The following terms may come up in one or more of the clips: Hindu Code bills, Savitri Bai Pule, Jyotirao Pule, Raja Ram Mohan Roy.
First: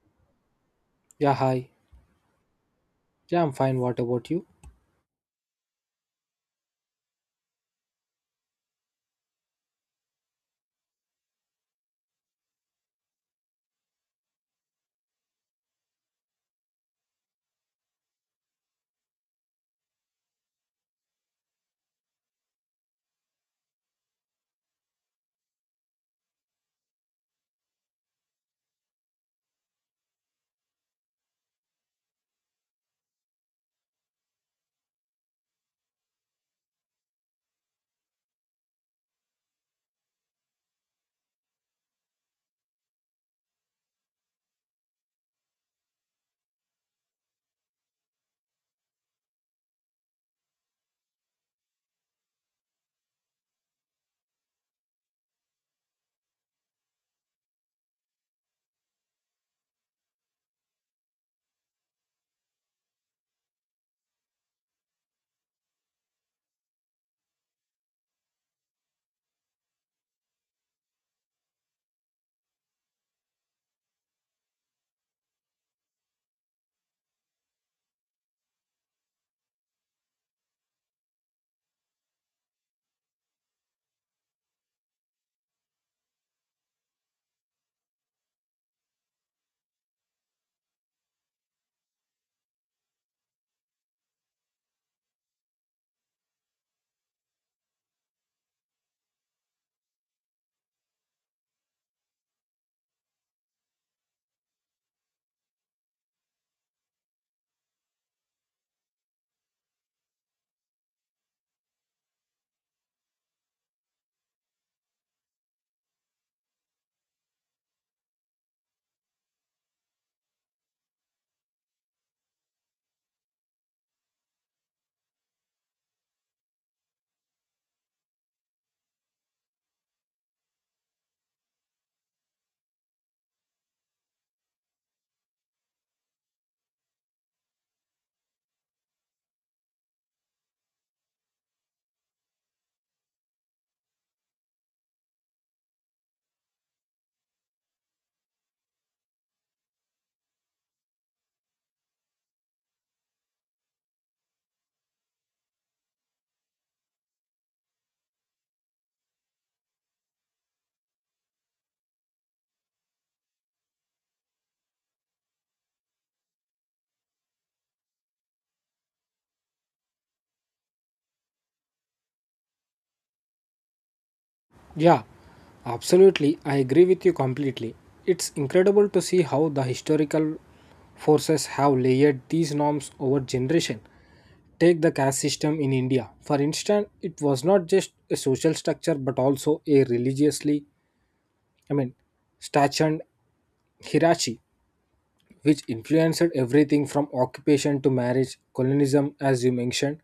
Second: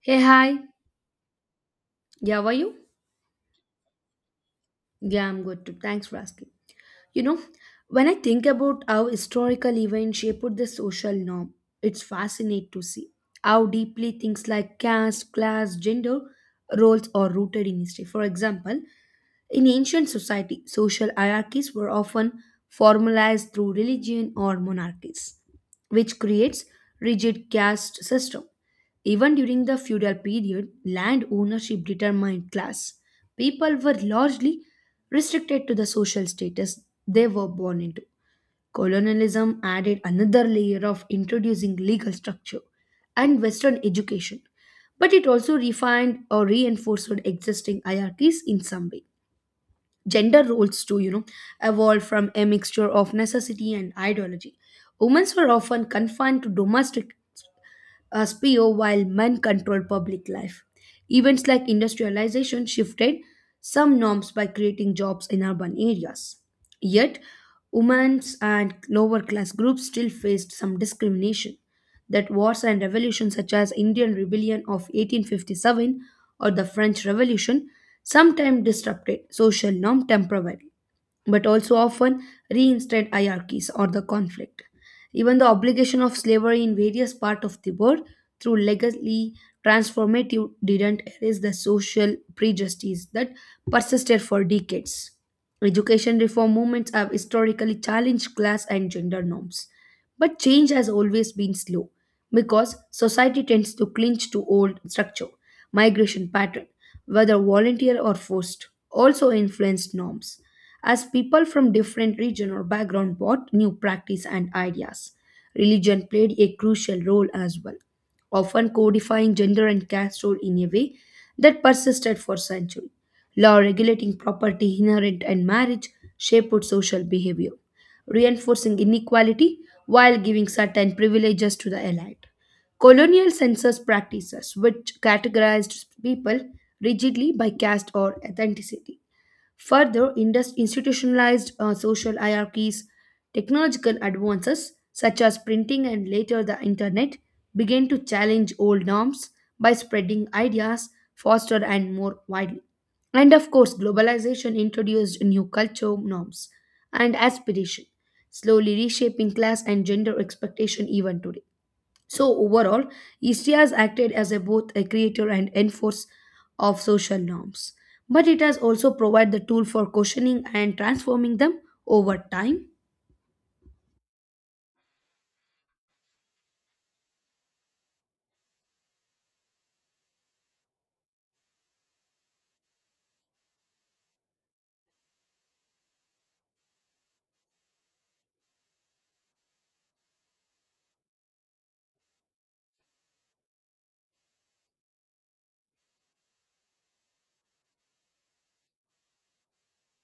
Hey, hi. Yeah, hi. Yeah, how are you? Yeah, I'm fine. What about you? Yeah, I'm good too. Thanks for asking. You know, when I think about how historical events shaped the social norm, it's fascinating to see how deeply things like caste, class, gender roles are rooted in history. For example, in ancient society, social hierarchies were often formalized through religion or monarchies, which creates rigid caste system. Even during the feudal period, land ownership determined class. People were largely restricted to the social status they were born into. Colonialism added another layer of introducing legal structure and Western education, but it also refined or reinforced existing hierarchies in some way. Gender roles, too, evolved from a mixture of necessity and ideology. Women were often confined to domestic as PO while men controlled public life. Events like industrialization shifted some norms by creating jobs in urban areas. Yet, women's and lower class groups still faced some discrimination. That wars and revolutions such as Indian Rebellion of 1857 or the French Revolution sometimes disrupted social norm temporarily, but also often reinstated hierarchies or the conflict. Even the obligation of slavery in various parts of the world through legally transformative didn't erase the social prejudices that persisted for decades. Education reform movements have historically challenged class and gender norms. But change has always been slow because society tends to cling to old structure, migration pattern, whether volunteer or forced, also influenced norms as people from different region or background brought new practice and ideas. Religion played a crucial role as well, often codifying gender and caste role in a way that persisted for centuries. Law regulating property, inheritance, and marriage shaped social behavior, reinforcing inequality while giving certain privileges to the elite. Colonial census practices, which categorized people rigidly by caste or ethnicity further, institutionalized social hierarchies, technological advances such as printing and later the internet began to challenge old norms by spreading ideas faster and more widely. And of course, globalization introduced new culture norms and aspiration, slowly reshaping class and gender expectation even today. So overall, history has acted as a, both a creator and enforcer of social norms, but it has also provided the tool for questioning and transforming them over time. Yeah, absolutely. I agree with you completely. It's incredible to see how the historical forces have layered these norms over generation. Take the caste system in India. For instance, it was not just a social structure but also a religiously, I mean, statued hierarchy, which influenced everything from occupation to marriage, colonialism, as you mentioned,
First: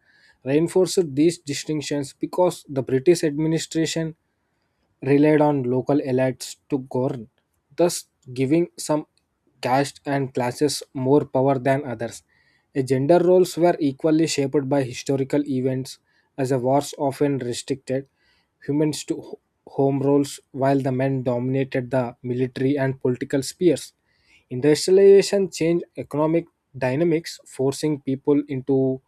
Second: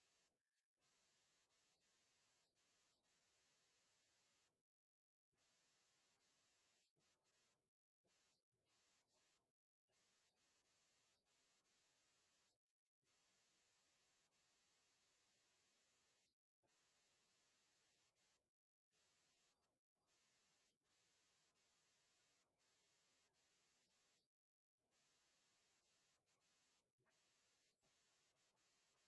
reinforced these distinctions because the British administration relied on local elites to govern, thus giving some castes and classes more power than others. A gender roles were equally shaped by historical events, as the wars often restricted women to ho- home roles while the men dominated the military and political spheres. Industrialization changed economic dynamics, forcing people into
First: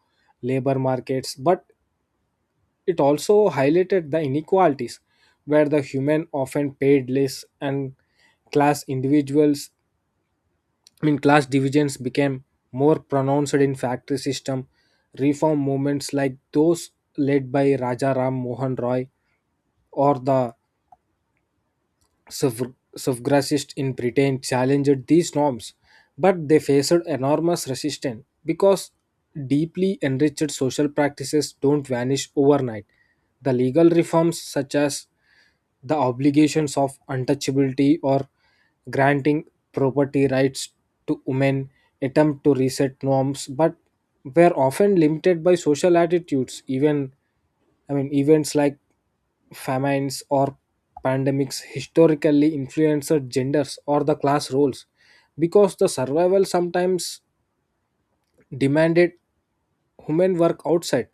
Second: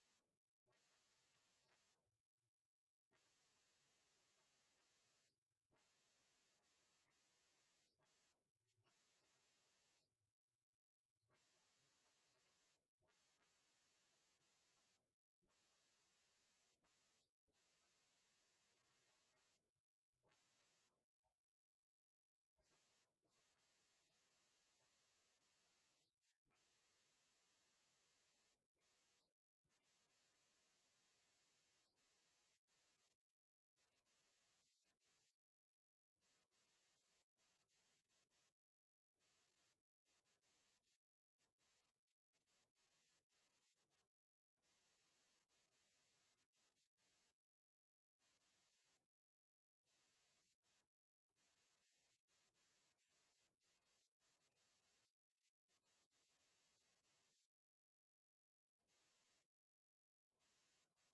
labor markets, but it also highlighted the inequalities where the human often paid less and class individuals, I mean, class divisions became more pronounced in factory system. Reform movements like those led by Raja Ram Mohan Roy or the suffragists in Britain challenged these norms, but they faced enormous resistance because deeply enriched social practices don't vanish overnight. The legal reforms, such as the obligations of untouchability or granting property rights to women, attempt to reset norms, but were often limited by social attitudes, even events like famines or pandemics historically influenced genders or the class roles because the survival sometimes demanded women work outside,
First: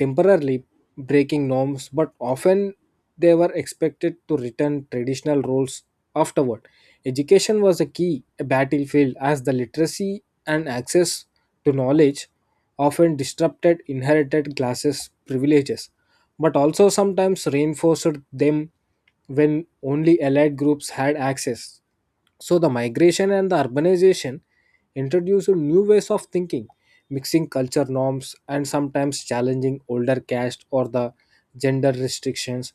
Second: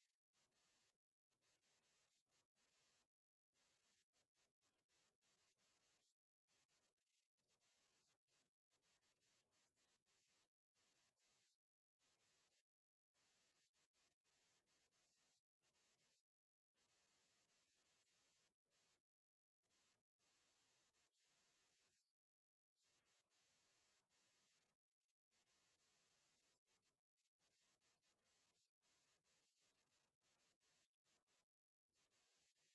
temporarily breaking norms, but often they were expected to return traditional roles afterward. Education was a key battlefield as the literacy and access to knowledge often disrupted inherited classes' privileges, but also sometimes reinforced them when only allied groups had access. So the migration and the urbanization introduced new ways of thinking, mixing culture norms and sometimes challenging older caste or the gender restrictions.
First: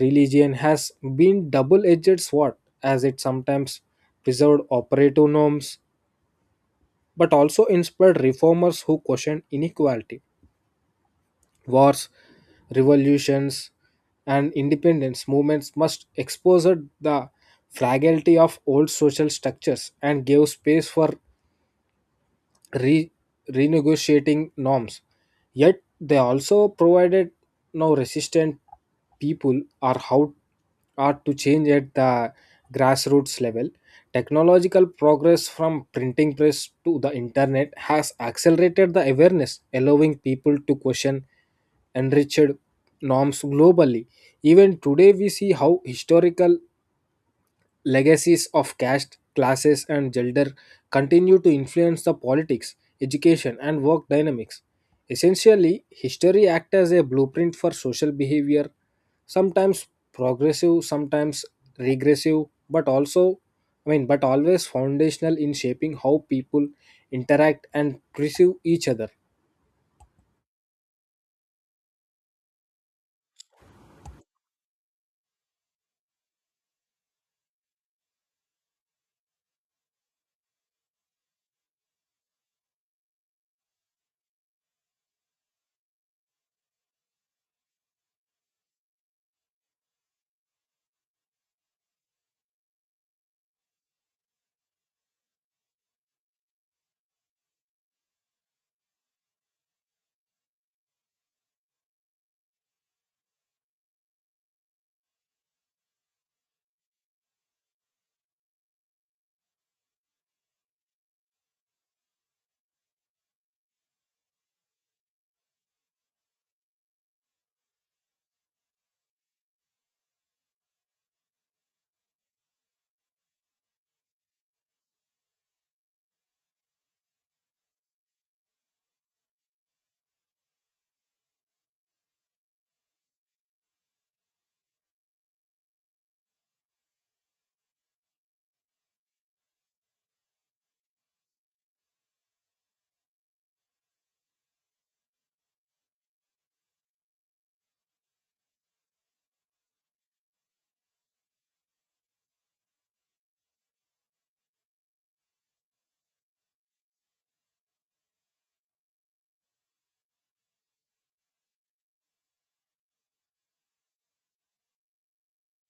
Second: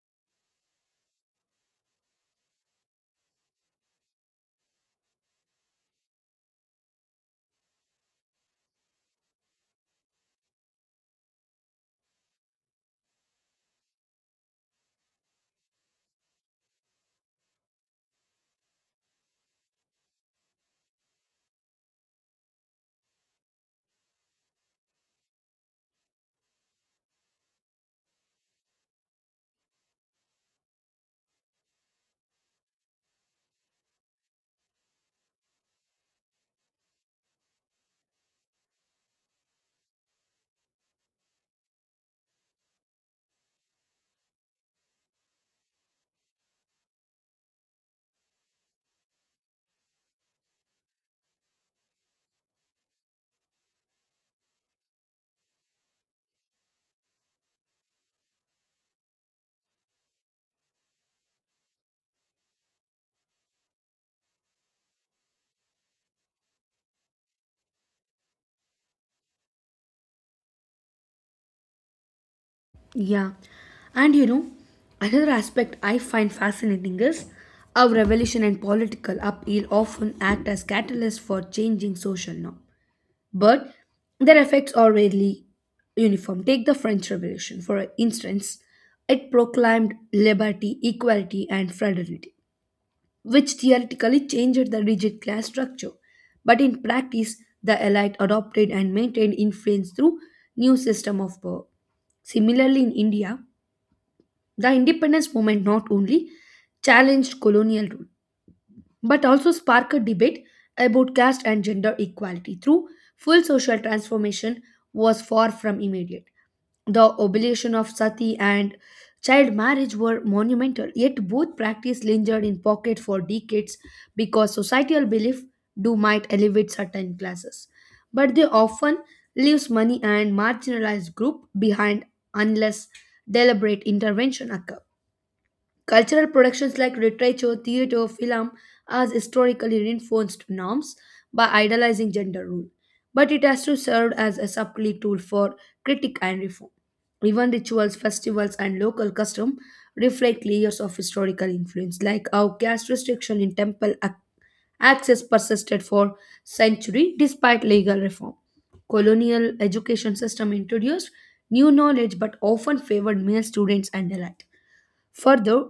Religion has been double-edged sword as it sometimes preserved operative norms but also inspired reformers who questioned inequality. Wars, revolutions, and independence movements must expose the fragility of old social structures and gave space for re- renegotiating norms. Yet they also provided Now, resistant people are how are to change at the grassroots level. Technological progress from printing press to the internet has accelerated the awareness, allowing people to question enriched norms globally. Even today, we see how historical legacies of caste, classes, and gender continue to influence the politics, education, and work dynamics. Essentially, history acts as a blueprint for social behavior, sometimes progressive, sometimes regressive, but also, I mean, but always foundational in shaping how people interact and perceive each other. Yeah, and another aspect I find fascinating is how revolution and political upheaval often act as catalysts for changing social norms, but their effects are rarely uniform. Take the French Revolution, for instance, it proclaimed liberty, equality, and fraternity, which theoretically changed the rigid class structure, but in practice, the elite adopted and maintained influence through new system of power. Similarly, in India, the independence movement not only challenged colonial rule but also sparked a debate about caste and gender equality through full social transformation was far from immediate. The abolition of sati and child marriage were monumental, yet both practice lingered in pocket for decades because societal belief do might elevate certain classes, but they often leaves money and marginalized group behind unless deliberate intervention occurs. Cultural productions like literature, theater, film has historically reinforced norms by idolizing gender rule, but it has to serve as a subtly tool for critique and reform. Even rituals, festivals, and local custom reflect layers of historical influence, like how caste restriction in temple access persisted for centuries despite legal reform. Colonial education system introduced new knowledge but often favored male students and allied. Further,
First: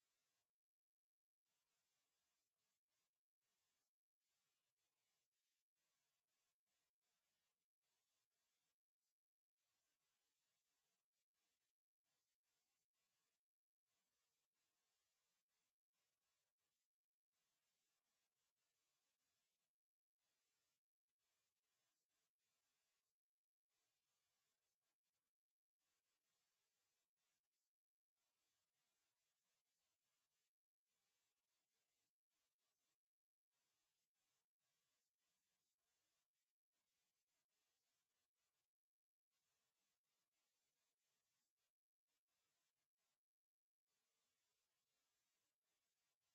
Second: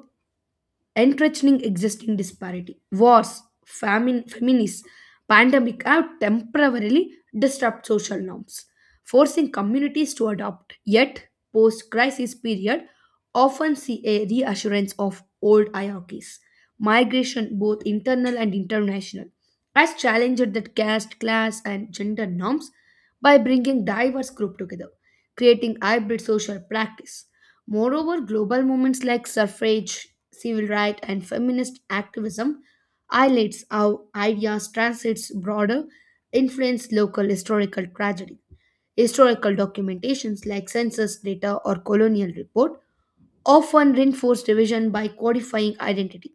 entrenching existing disparity. Wars, famines, pandemic have temporarily disrupted social norms, forcing communities to adopt. Yet, post-crisis period often see a reassurance of old hierarchies. Migration, both internal and international, has challenged the caste, class, and gender norms by bringing diverse groups together, creating hybrid social practice. Moreover, global movements like suffrage, civil rights, and feminist activism highlights how ideas transits broader influence local historical tragedy. Historical documentations like census data or colonial report often reinforce division by codifying identity,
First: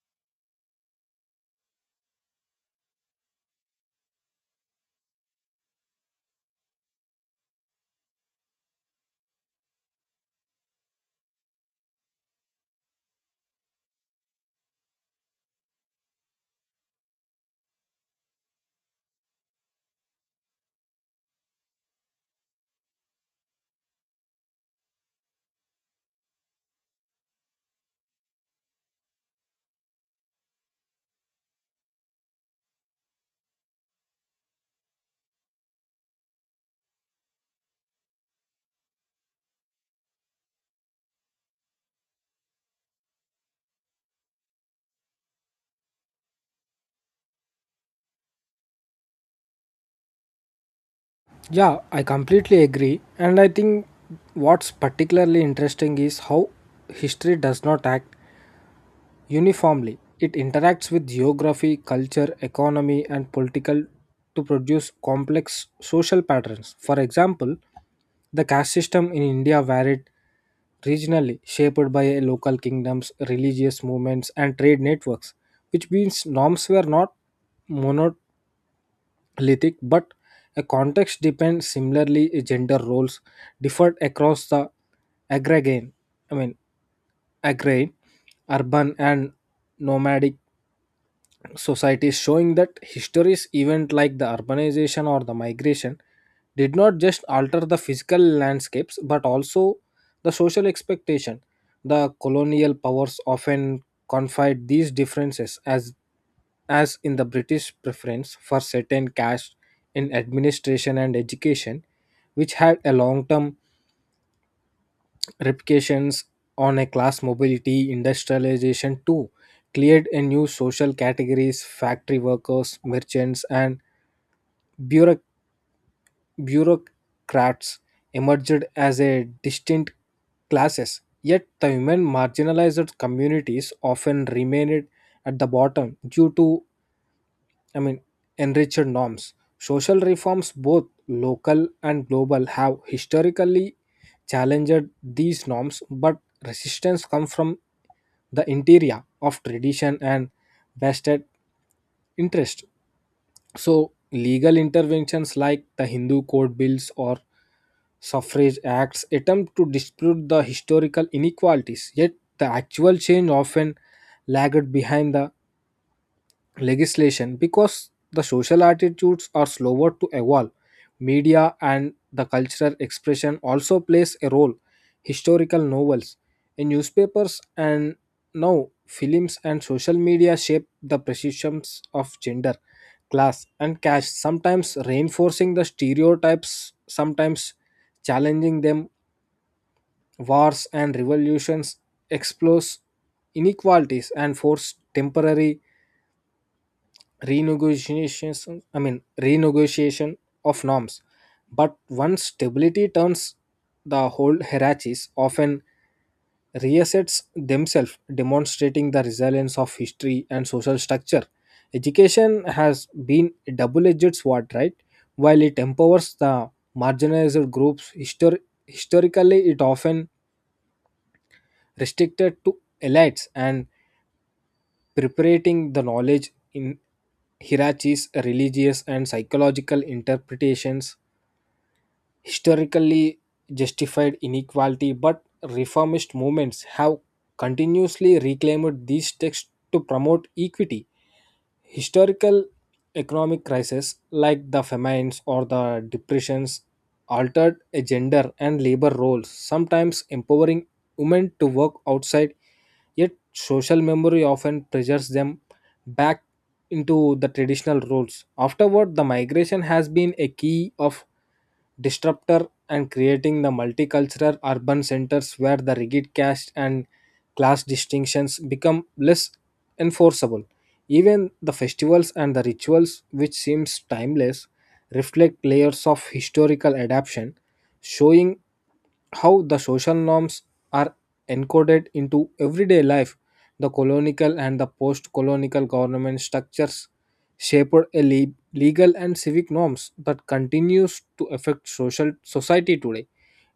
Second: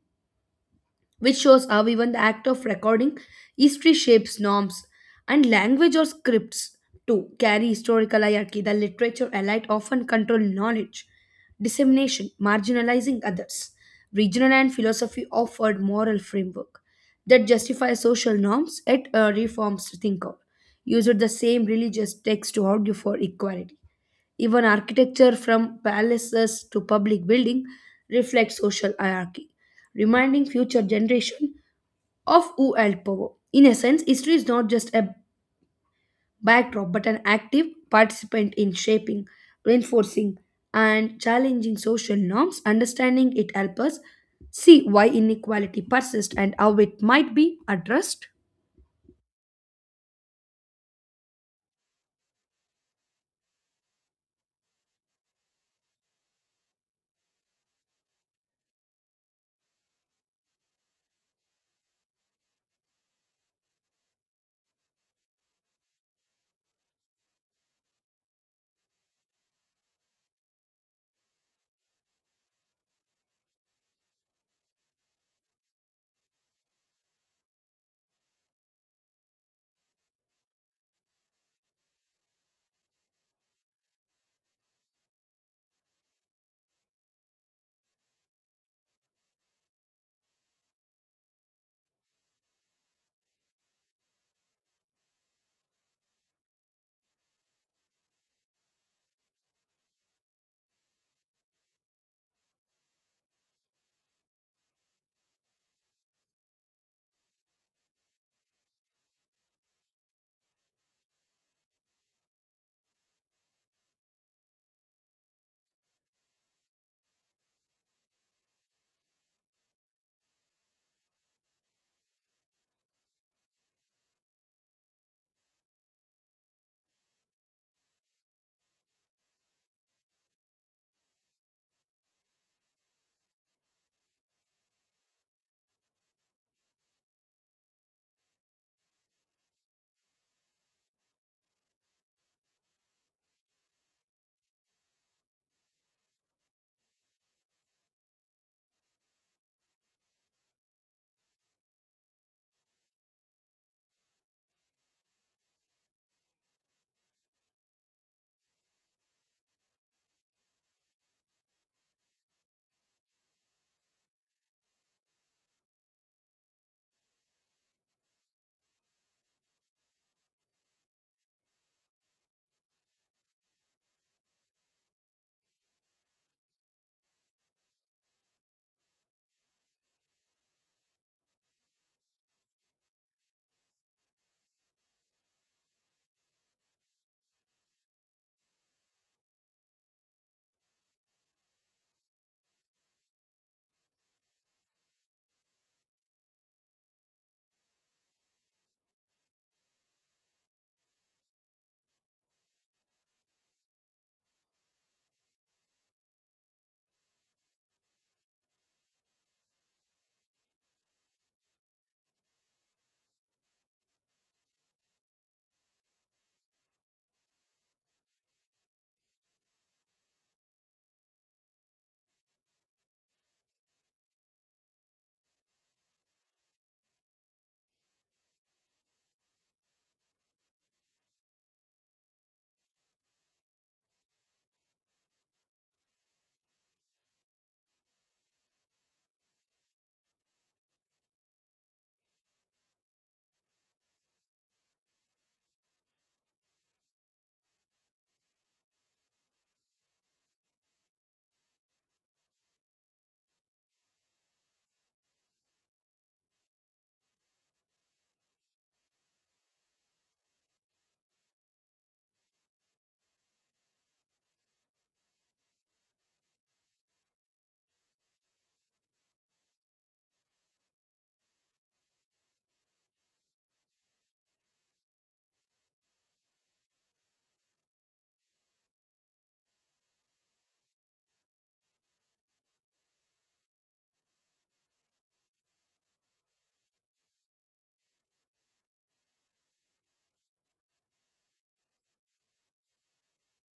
which shows how even the act of recording history shapes norms. And language or scripts too carry historical hierarchy. The literature elite often control knowledge dissemination, marginalizing others. Regional and philosophy offered moral framework that justify social norms at a reformed thinker used the same religious text to argue for equality. Even architecture from palaces to public building reflects social hierarchy, reminding future generation of who held power. In a sense, history is not just a backdrop but an active participant in shaping, reinforcing, and challenging social norms. Understanding it helps us see why inequality persists and how it might be addressed. Yeah, I completely agree. And I think what's particularly interesting is how history does not act uniformly, it interacts with geography, culture, economy, and political to produce complex social patterns. For example, the caste system in India varied regionally, shaped by a local kingdoms, religious movements, and trade networks, which means norms were not monolithic but a context depends similarly gender roles differed across the agrarian I mean agrarian urban and nomadic society is showing that histories event like the urbanization or the migration did not just alter the physical landscapes but also the social expectation the colonial powers often confide these differences as in the british preference for certain caste in administration and education which had a long term reputations on a class mobility industrialization too cleared a new social categories factory workers merchants and bureauc- bureaucrats emerged as a distinct classes yet the women marginalized communities often remained at the bottom due to i mean enriched norms social reforms both local and global have historically challenged these norms but resistance come from the interior of tradition and vested interest. So, legal interventions like the Hindu Code bills or suffrage acts attempt to dispute the historical inequalities, yet the actual change often lagged behind the legislation because the social attitudes are slower to evolve media and the cultural expression also plays a role historical novels in newspapers and now films and social media shape the perceptions of gender class and caste sometimes reinforcing the stereotypes sometimes challenging them wars and revolutions expose inequalities and force temporary renegotiations I mean renegotiation of norms but once stability turns the whole hierarchies often reassets themselves demonstrating the resilience of history and social structure education has been a double-edged sword right while it empowers the marginalized groups historically it often restricted to elites and preparing the knowledge in Hirachi's religious and psychological interpretations historically justified inequality, but reformist movements have continuously reclaimed these texts to promote equity. Historical economic crises like the famines or the depressions altered a gender and labor roles, sometimes empowering women to work outside, yet social memory often pressures them back into the traditional roles. Afterward, the migration has been a key of disruptor and creating the multicultural urban centers where the rigid caste and class distinctions become less enforceable. Even the festivals and the rituals, which seems timeless, reflect layers of historical adaptation, showing how the social norms are encoded into everyday life. The colonial and the post colonial government structures shaped a legal and civic norms that continues to affect social society today.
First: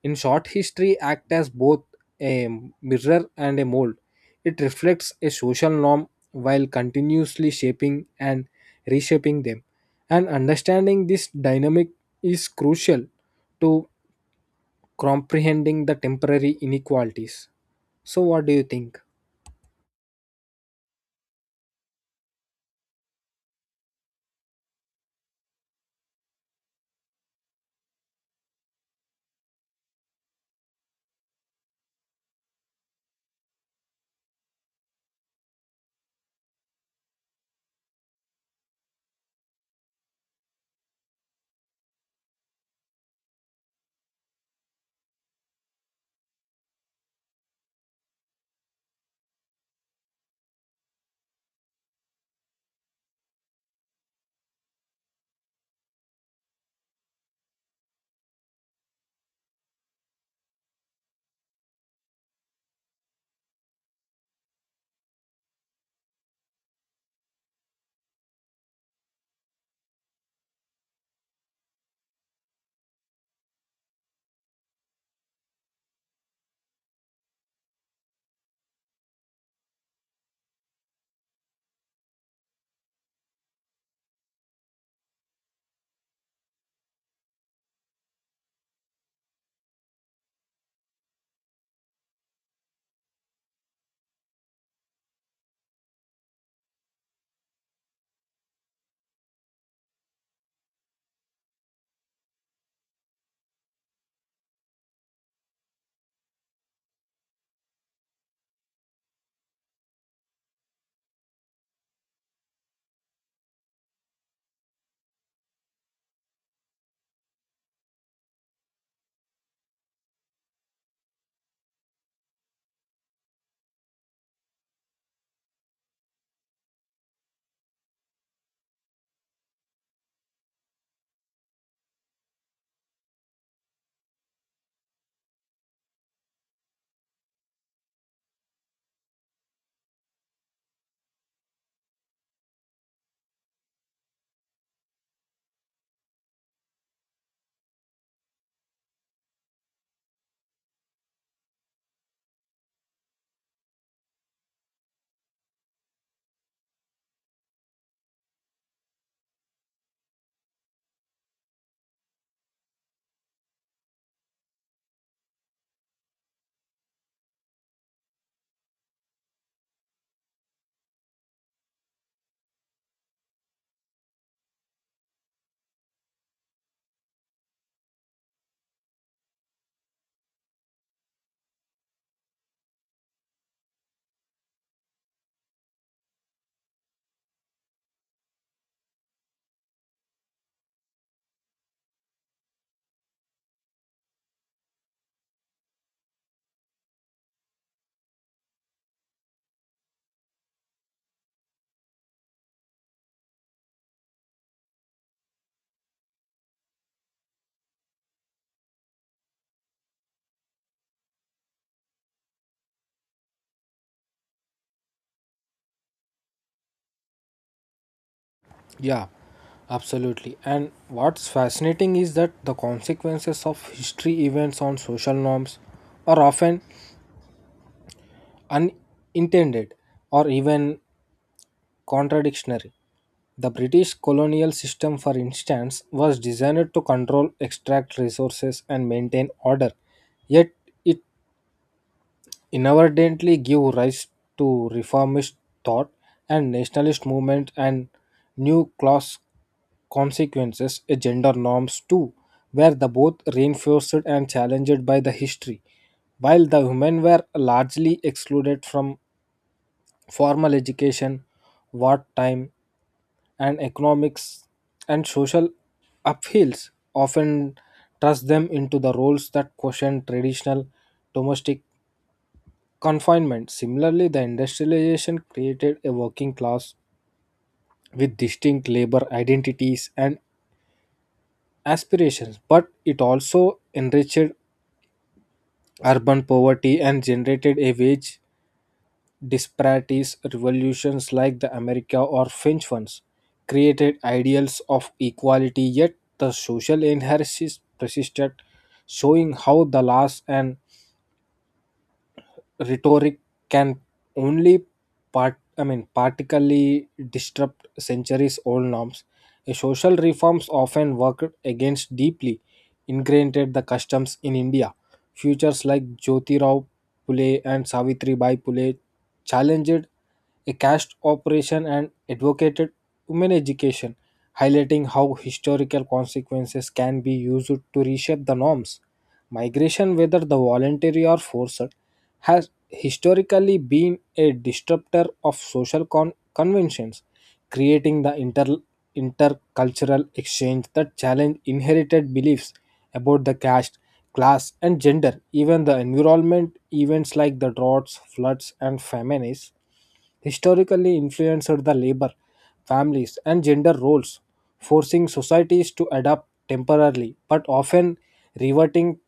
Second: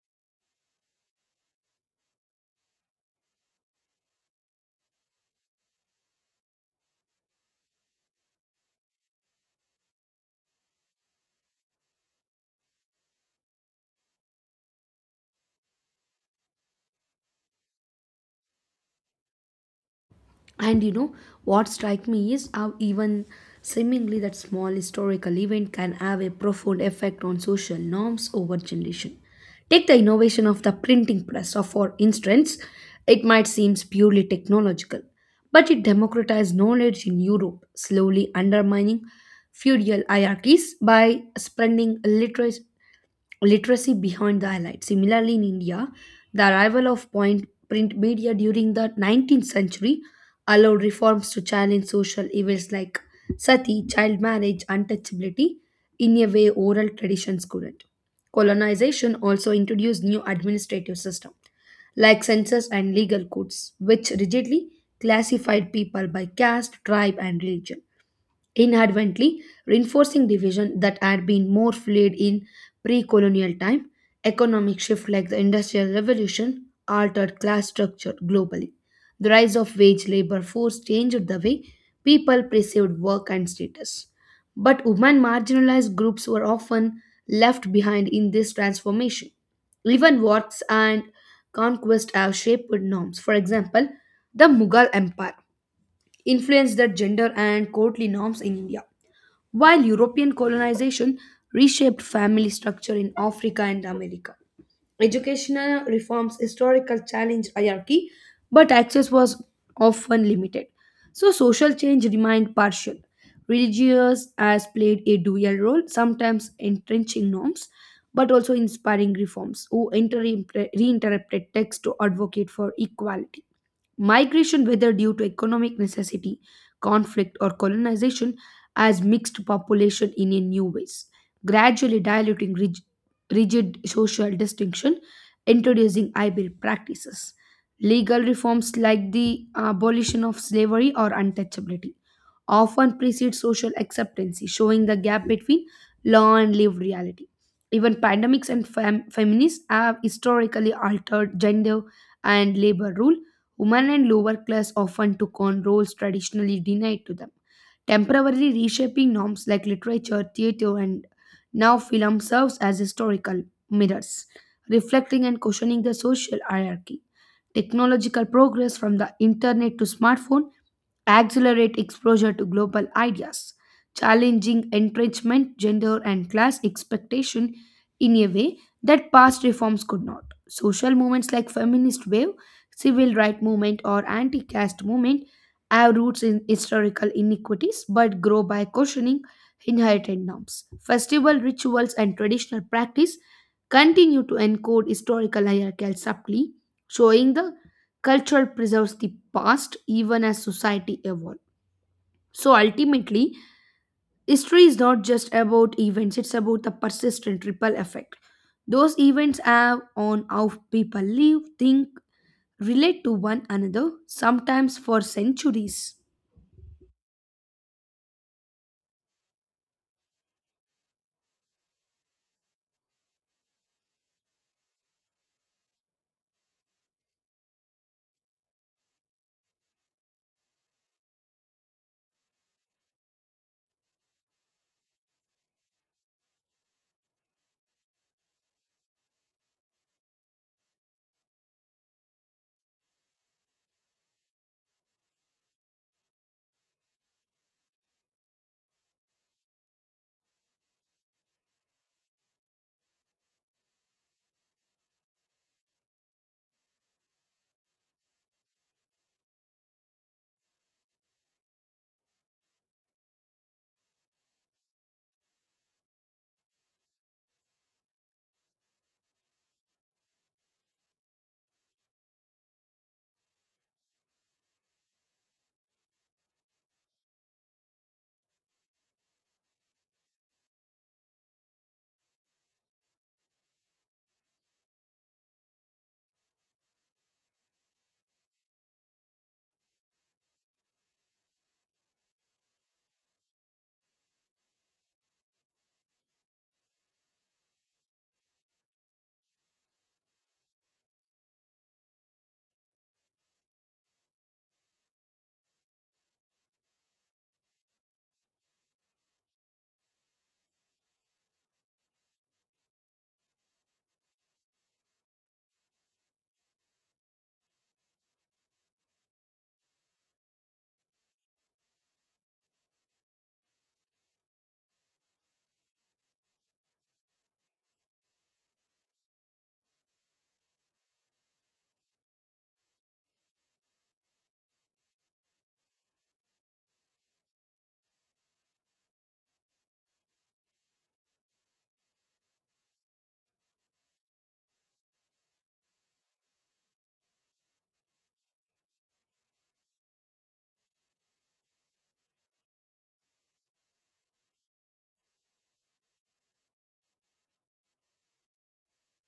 In short, history acts as both a mirror and a mold. It reflects a social norm while continuously shaping and reshaping them. And understanding this dynamic is crucial to comprehending the temporary inequalities. So, what do you think? And you know what strikes me is how even seemingly that small historical event can have a profound effect on social norms over generation. Take the innovation of the printing press, or for instance, it might seem purely technological, but it democratized knowledge in Europe, slowly undermining feudal hierarchies by spreading literacy behind the highlight. Similarly, in India, the arrival of point print media during the 19th century allowed reforms to challenge social evils like sati, child marriage, untouchability in a way oral traditions couldn't. Colonization also introduced new administrative systems like census and legal codes, which rigidly classified people by caste, tribe, and religion, inadvertently reinforcing division that had been more fluid in pre-colonial time. Economic shift like the industrial revolution altered class structure globally. The rise of wage labor force changed the way people perceived work and status, but women marginalized groups were often left behind in this transformation. Even wars and conquest have shaped norms. For example, the Mughal empire influenced the gender and courtly norms in India, while European colonization reshaped family structure in Africa and America. Educational reforms, historical challenge hierarchy, but access was often limited. So social change remained partial. Religious has played a dual role, sometimes entrenching norms, but also inspiring reforms who reinterpreted texts to advocate for equality. Migration, whether due to economic necessity, conflict, or colonization, has mixed population in a new ways, gradually diluting rigid social distinction, introducing hybrid practices. Legal reforms like the abolition of slavery or untouchability often precede social acceptance, showing the gap between law and lived reality. Even pandemics and feminists have historically altered gender and labor rule. Women and lower class often took on roles traditionally denied to them, temporarily reshaping norms. Like literature, theatre, and now film serves as historical mirrors, reflecting and questioning the social hierarchy. Technological progress from the internet to smartphone accelerate exposure to global ideas, challenging entrenchment, gender, and class expectation in a way that past reforms could not. Social movements like feminist wave, civil rights movement, or anti-caste movement have roots in historical inequities but grow by questioning inherited norms. Festival rituals and traditional practice continue to encode historical hierarchies subtly, showing the culture preserves the past even as society evolves. So ultimately, history is not just about events, it's about the persistent ripple effect. Those events have on how people live, think, relate to one another, sometimes for centuries. Yeah, absolutely. And what's fascinating is that the consequences of history events on social norms are often unintended or even contradictory. The British colonial system, for instance, was designed to control, extract resources, and maintain order, yet it inadvertently give rise to reformist thought and nationalist movement and new class consequences a gender norms too were the both reinforced and challenged by the history while the women were largely excluded from formal education wartime and economics and social upheavals often thrust them into the roles that question traditional domestic confinement. Similarly, the industrialization created a working class with distinct labor identities and aspirations, but it also enriched urban poverty and generated a wage disparities. Revolutions like the America or French ones created ideals of equality, yet the social inheritance persisted, showing how the last and rhetoric can only partially disrupt centuries old norms. A social reforms often worked against deeply ingrained the customs in India. Futures like Jyotirao Pule and Savitri Bai Pule challenged a caste operation and advocated women education, highlighting how historical consequences can be used to reshape the norms. Migration, whether the voluntary or forced, has historically been a disruptor of social conventions, creating the intercultural exchange that challenge inherited beliefs about the caste class, and gender, even the environment, events like the droughts, floods, and famines historically influenced the labor, families, and gender roles, forcing societies to adapt temporarily but often reverting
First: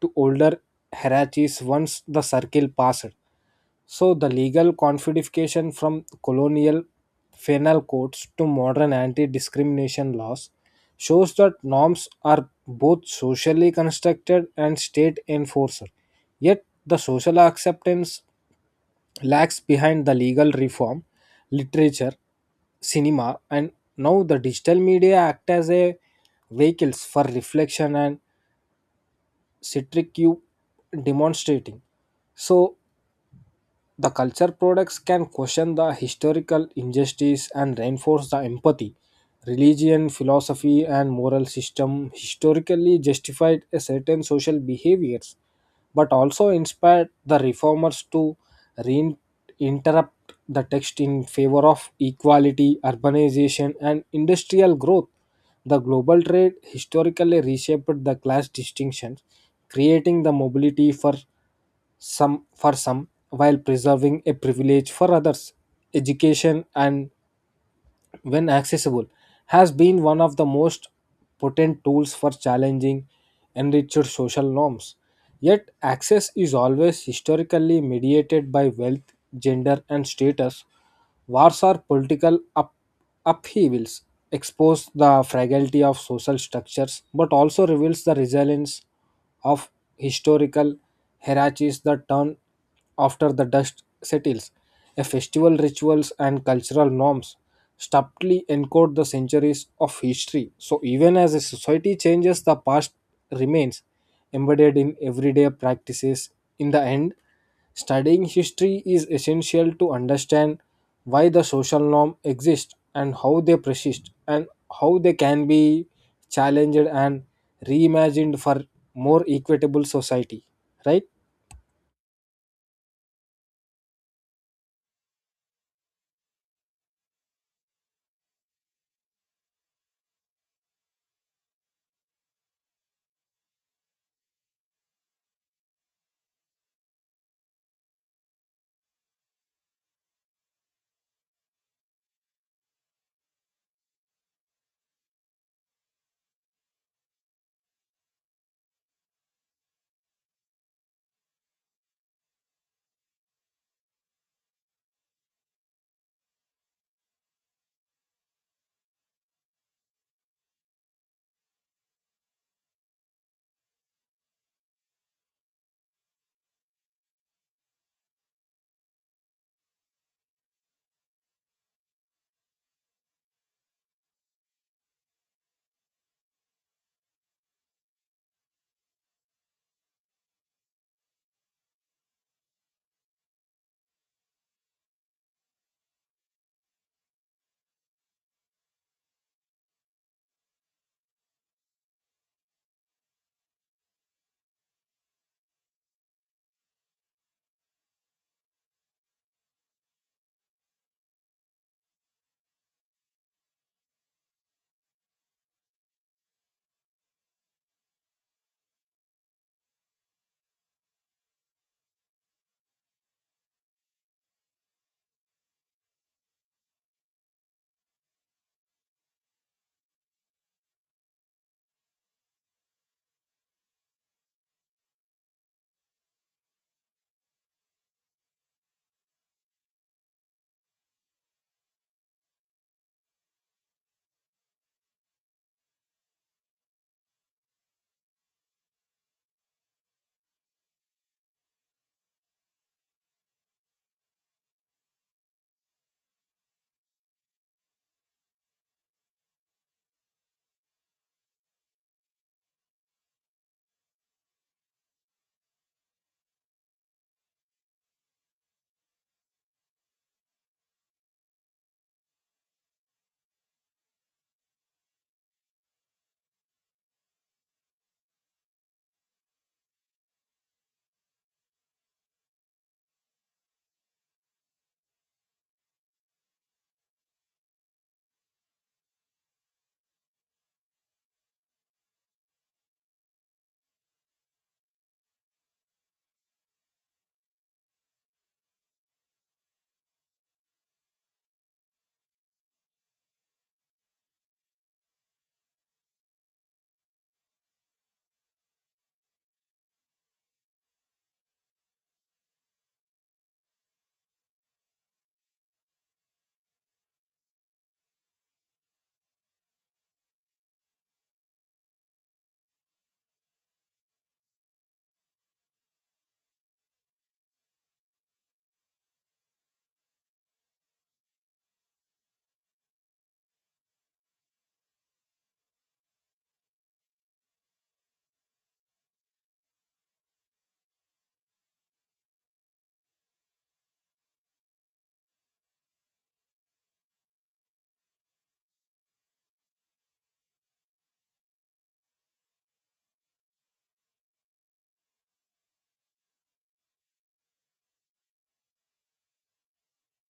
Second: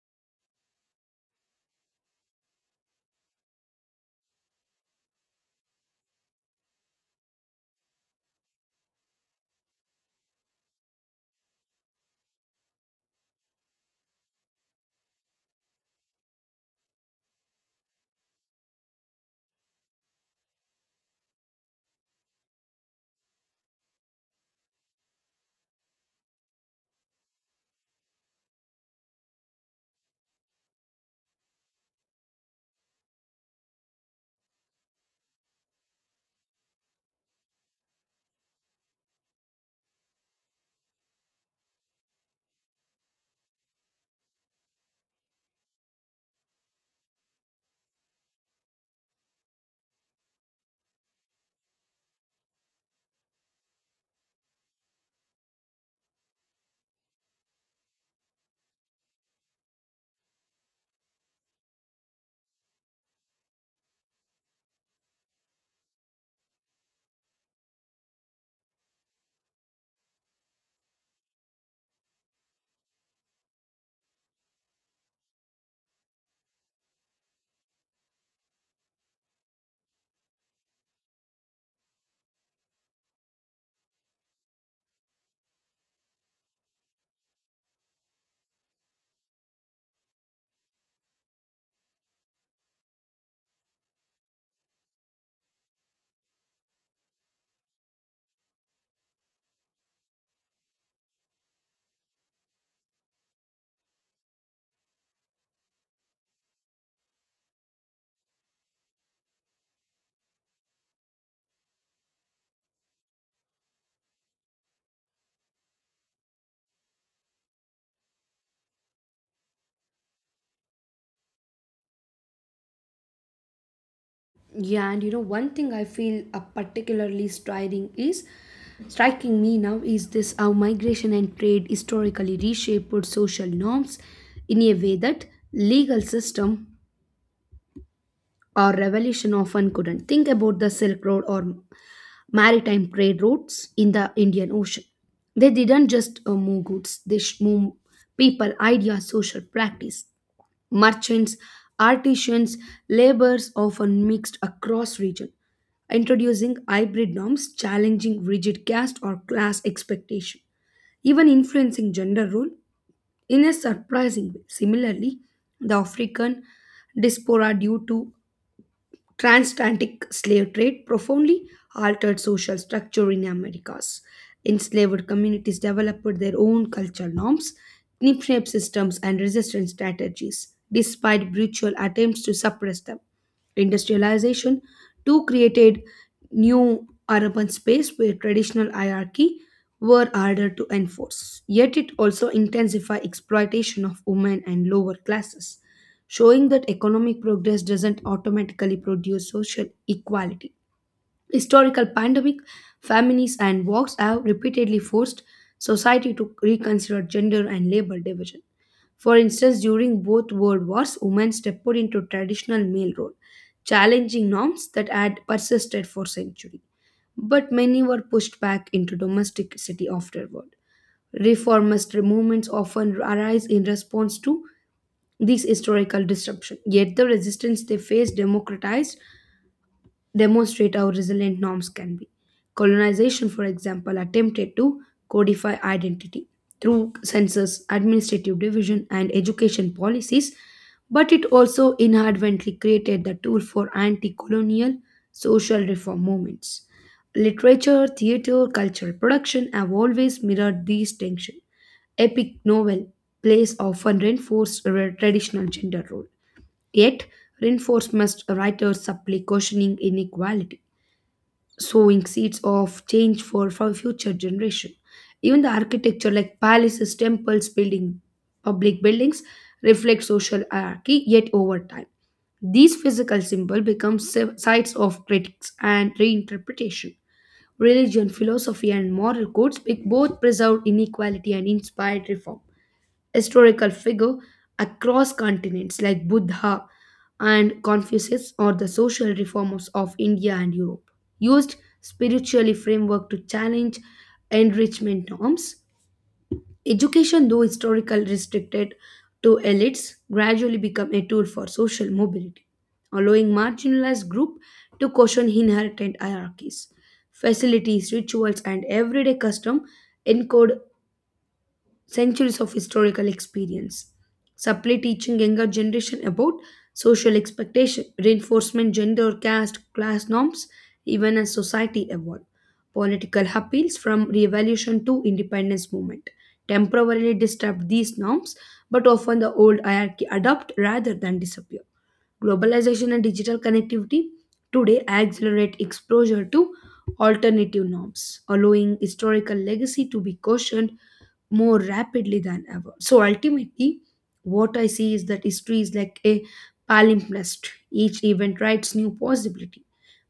to older hierarchies once the circle passed. So the legal codification from colonial penal codes to modern anti-discrimination laws shows that norms are both socially constructed and state enforcer. Yet the social acceptance lags behind the legal reform, literature, cinema, and now the digital media act as a vehicles for reflection and citric you demonstrating. So the culture products can question the historical injustice and reinforce the empathy. Religion, philosophy, and moral system historically justified a certain social behaviors, but also inspired the reformers to reinterrupt the text in favor of equality, urbanization, and industrial growth. The global trade historically reshaped the class distinctions, creating the mobility for some while preserving a privilege for others education and when accessible has been one of the most potent tools for challenging enriched social norms yet access is always historically mediated by wealth gender and status wars or political upheavals expose the fragility of social structures but also reveals the resilience of historical hierarchies that turn after the dust settles. A festival rituals and cultural norms subtly encode the centuries of history. So even as a society changes, the past remains embedded in everyday practices. In the end, studying history is essential to understand why the social norm exists and how they persist and how they can be challenged and reimagined for more equitable society, right? Yeah, and one thing I feel particularly striking me now is this how migration and trade historically reshaped social norms in a way that legal system or revolution often couldn't. Think about the Silk Road or maritime trade routes in the Indian Ocean. They didn't just move goods, they move people, ideas, social practice. Merchants, artisans, laborers often mixed across region, introducing hybrid norms, challenging rigid caste or class expectation, even influencing gender role in a surprising way. Similarly, the African diaspora due to Transatlantic slave trade profoundly altered social structure in Americas. Enslaved communities developed their own cultural norms, kinship systems, and resistance strategies, despite brutal attempts to suppress them. Industrialization too created new urban space where traditional hierarchy were harder to enforce. Yet it also intensified exploitation of women and lower classes, showing that economic progress doesn't automatically produce social equality. Historical pandemic, famines, and wars have repeatedly forced society to reconsider gender and labor division. For instance, during both world wars, women stepped into traditional male role, challenging norms that had persisted for centuries. But many were pushed back into domesticity afterward. Reformist movements often arise in response to these historical disruption. Yet the resistance they face democratized demonstrate how resilient norms can be. Colonization, for example, attempted to codify identity through census, administrative division, and education policies, but it also inadvertently created the tool for anti-colonial social reform movements. Literature, theater, cultural production have always mirrored these tensions. Epic novel plays often reinforce a traditional gender role. Yet, reinforcements writers supply questioning inequality, sowing seeds of change for future generation. Even the architecture like palaces, temples, building, public buildings reflect social hierarchy. Yet over time, these physical symbols become sites of critics and reinterpretation. Religion, philosophy, and moral codes both preserved inequality and inspired reform. Historical figure across continents like Buddha and Confucius or the social reformers of India and Europe used spiritually framework to challenge enrichment norms. Education, though historical restricted to elites, gradually became a tool for social mobility, allowing marginalized groups to question inherent hierarchies. Facilities, rituals, and everyday custom encode centuries of historical experience. Supply teaching younger generation about social expectation, reinforcement, gender, caste, class norms, even as society evolve. Political appeals from revolution to independence movement temporarily disrupt these norms, but often the old hierarchy adopt rather than disappear. Globalization and digital connectivity today accelerate exposure to alternative norms, allowing historical legacy to be cautioned more rapidly than ever. So ultimately, what I see is that history is like a palimpsest. Each event writes new possibility.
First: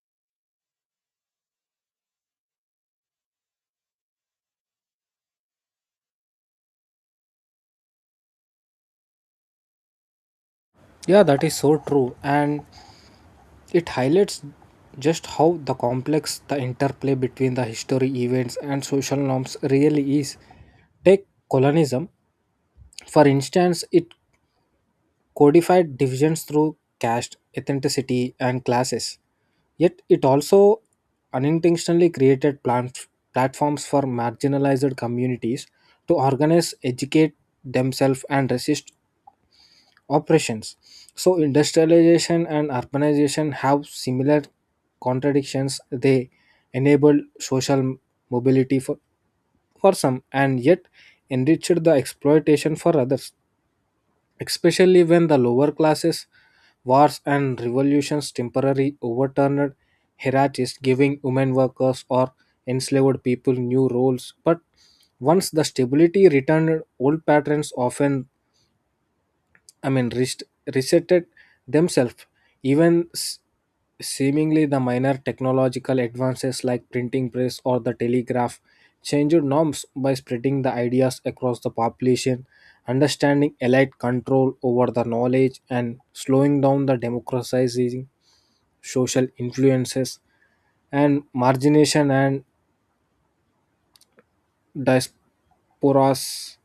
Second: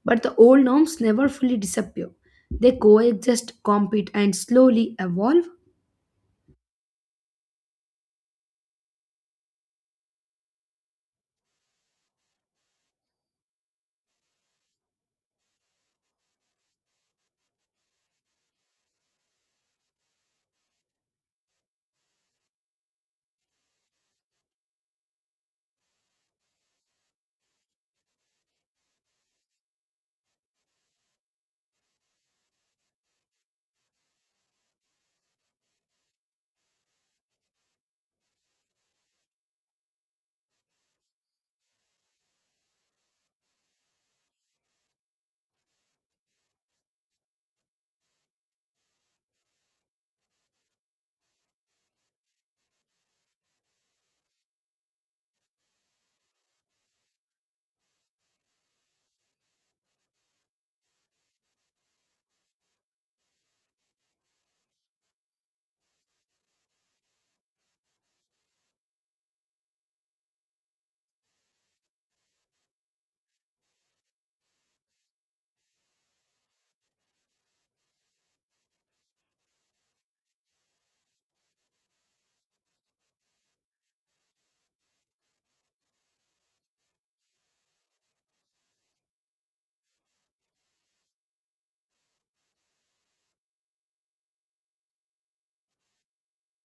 But the old norms never fully disappear. They coexist, compete, and slowly evolve. Yeah, that is so true. And it highlights just how the complex the interplay between the history events and social norms really is. Take colonialism, for instance, it codified divisions through caste, ethnicity, and classes. Yet it also unintentionally created platforms for marginalized communities to organize, educate themselves, and resist operations. So, industrialization and urbanization have similar contradictions. They enable social mobility for some and yet enriched the exploitation for others, especially when the lower classes, wars, and revolutions temporarily overturned hierarchies, giving women workers or enslaved people new roles. But once the stability returned, old patterns often I mean, rest, resetted themselves. Even seemingly the minor technological advances like printing press or the telegraph changed norms by spreading the ideas across the population, understanding elite control over the knowledge, and slowing down the democratizing social influences and margination and diasporas.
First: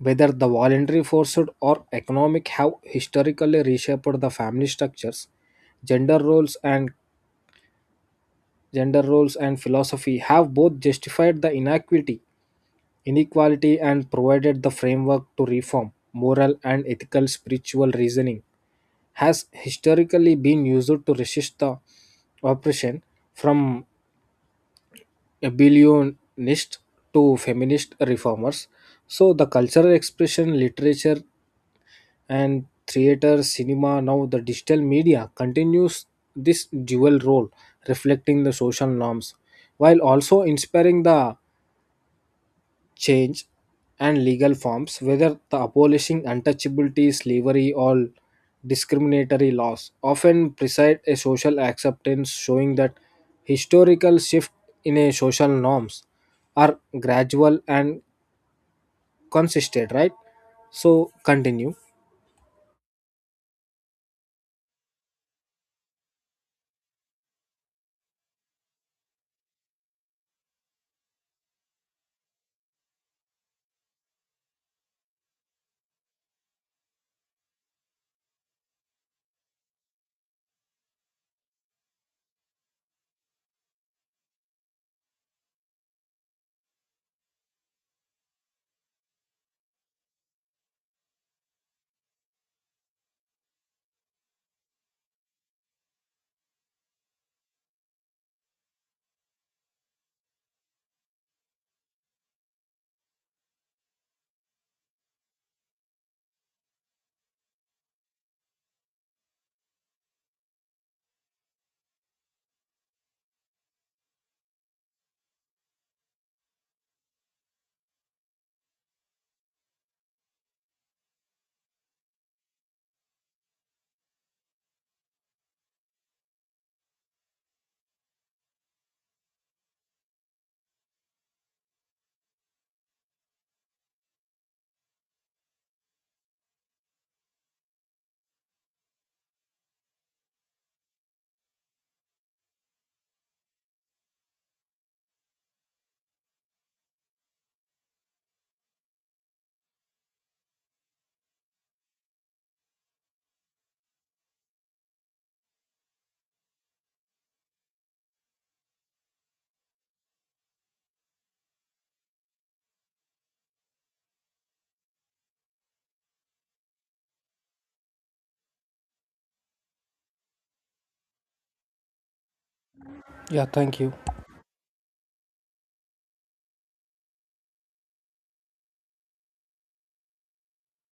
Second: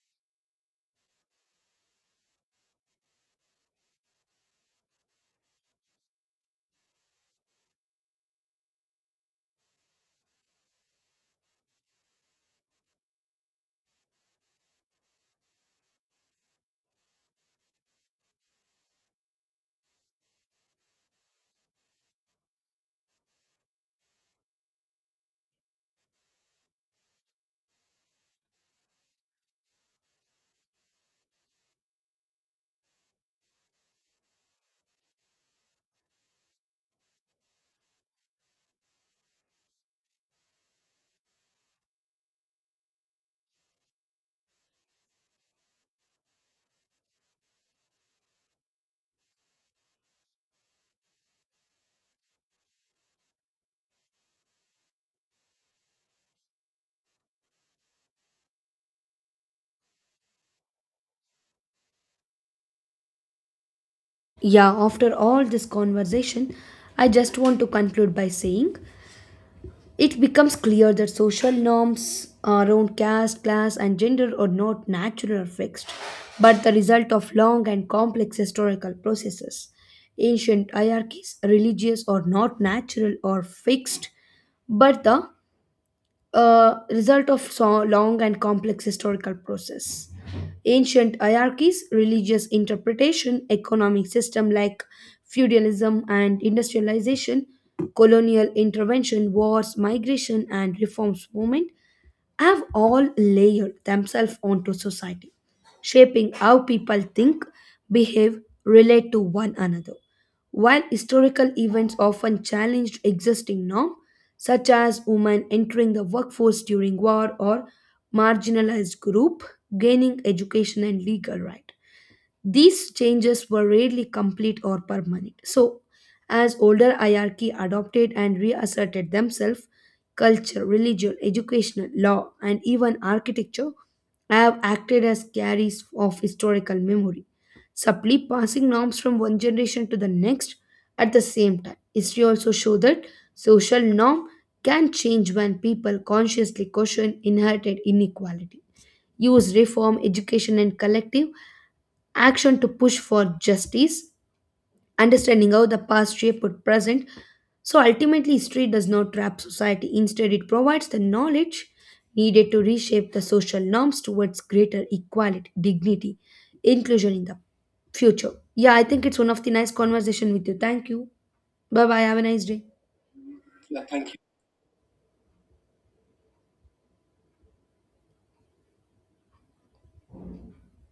Whether the voluntary forced or economic have historically reshaped the family structures, gender roles and gender roles and philosophy have both justified the inequality and provided the framework to reform. Moral and ethical spiritual reasoning has historically been used to resist the oppression from abolitionist to feminist reformers. So the cultural expression, literature, and theater, cinema, now the digital media continues this dual role, reflecting the social norms, while also inspiring the change and legal forms, whether the abolishing untouchability, slavery, or discriminatory laws, often preside a social acceptance, showing that historical shift in a social norms are gradual and consistent, right? So continue. Yeah, after all this conversation, I just want to conclude by saying it becomes clear that social norms around caste, class, and gender are not natural or fixed, but the result of long and complex historical processes. Ancient hierarchies, religious, or not natural or fixed, but the a result of so long and complex historical process. Ancient hierarchies, religious interpretation, economic system like feudalism and industrialization, colonial intervention, wars, migration, and reforms movement have all layered themselves onto society, shaping how people think, behave, relate to one another. While historical events often challenged existing norms, such as women entering the workforce during war or marginalized group gaining education and legal right, these changes were rarely complete or permanent. So, as older hierarchy adopted and reasserted themselves, culture, religion, educational, law, and even architecture have acted as carriers of historical memory, subtly passing norms from one generation to the next at the same time. History also shows that social norm can change when people consciously question inherited inequality, use reform, education, and collective action to push for justice, understanding how the past shaped present. So ultimately, history does not trap society. Instead, it provides the knowledge needed to reshape the social norms towards greater equality, dignity, inclusion in the future. Yeah, I think it's one of the nice conversation with you. Thank you. Bye bye. Have a nice day. Yeah, thank you.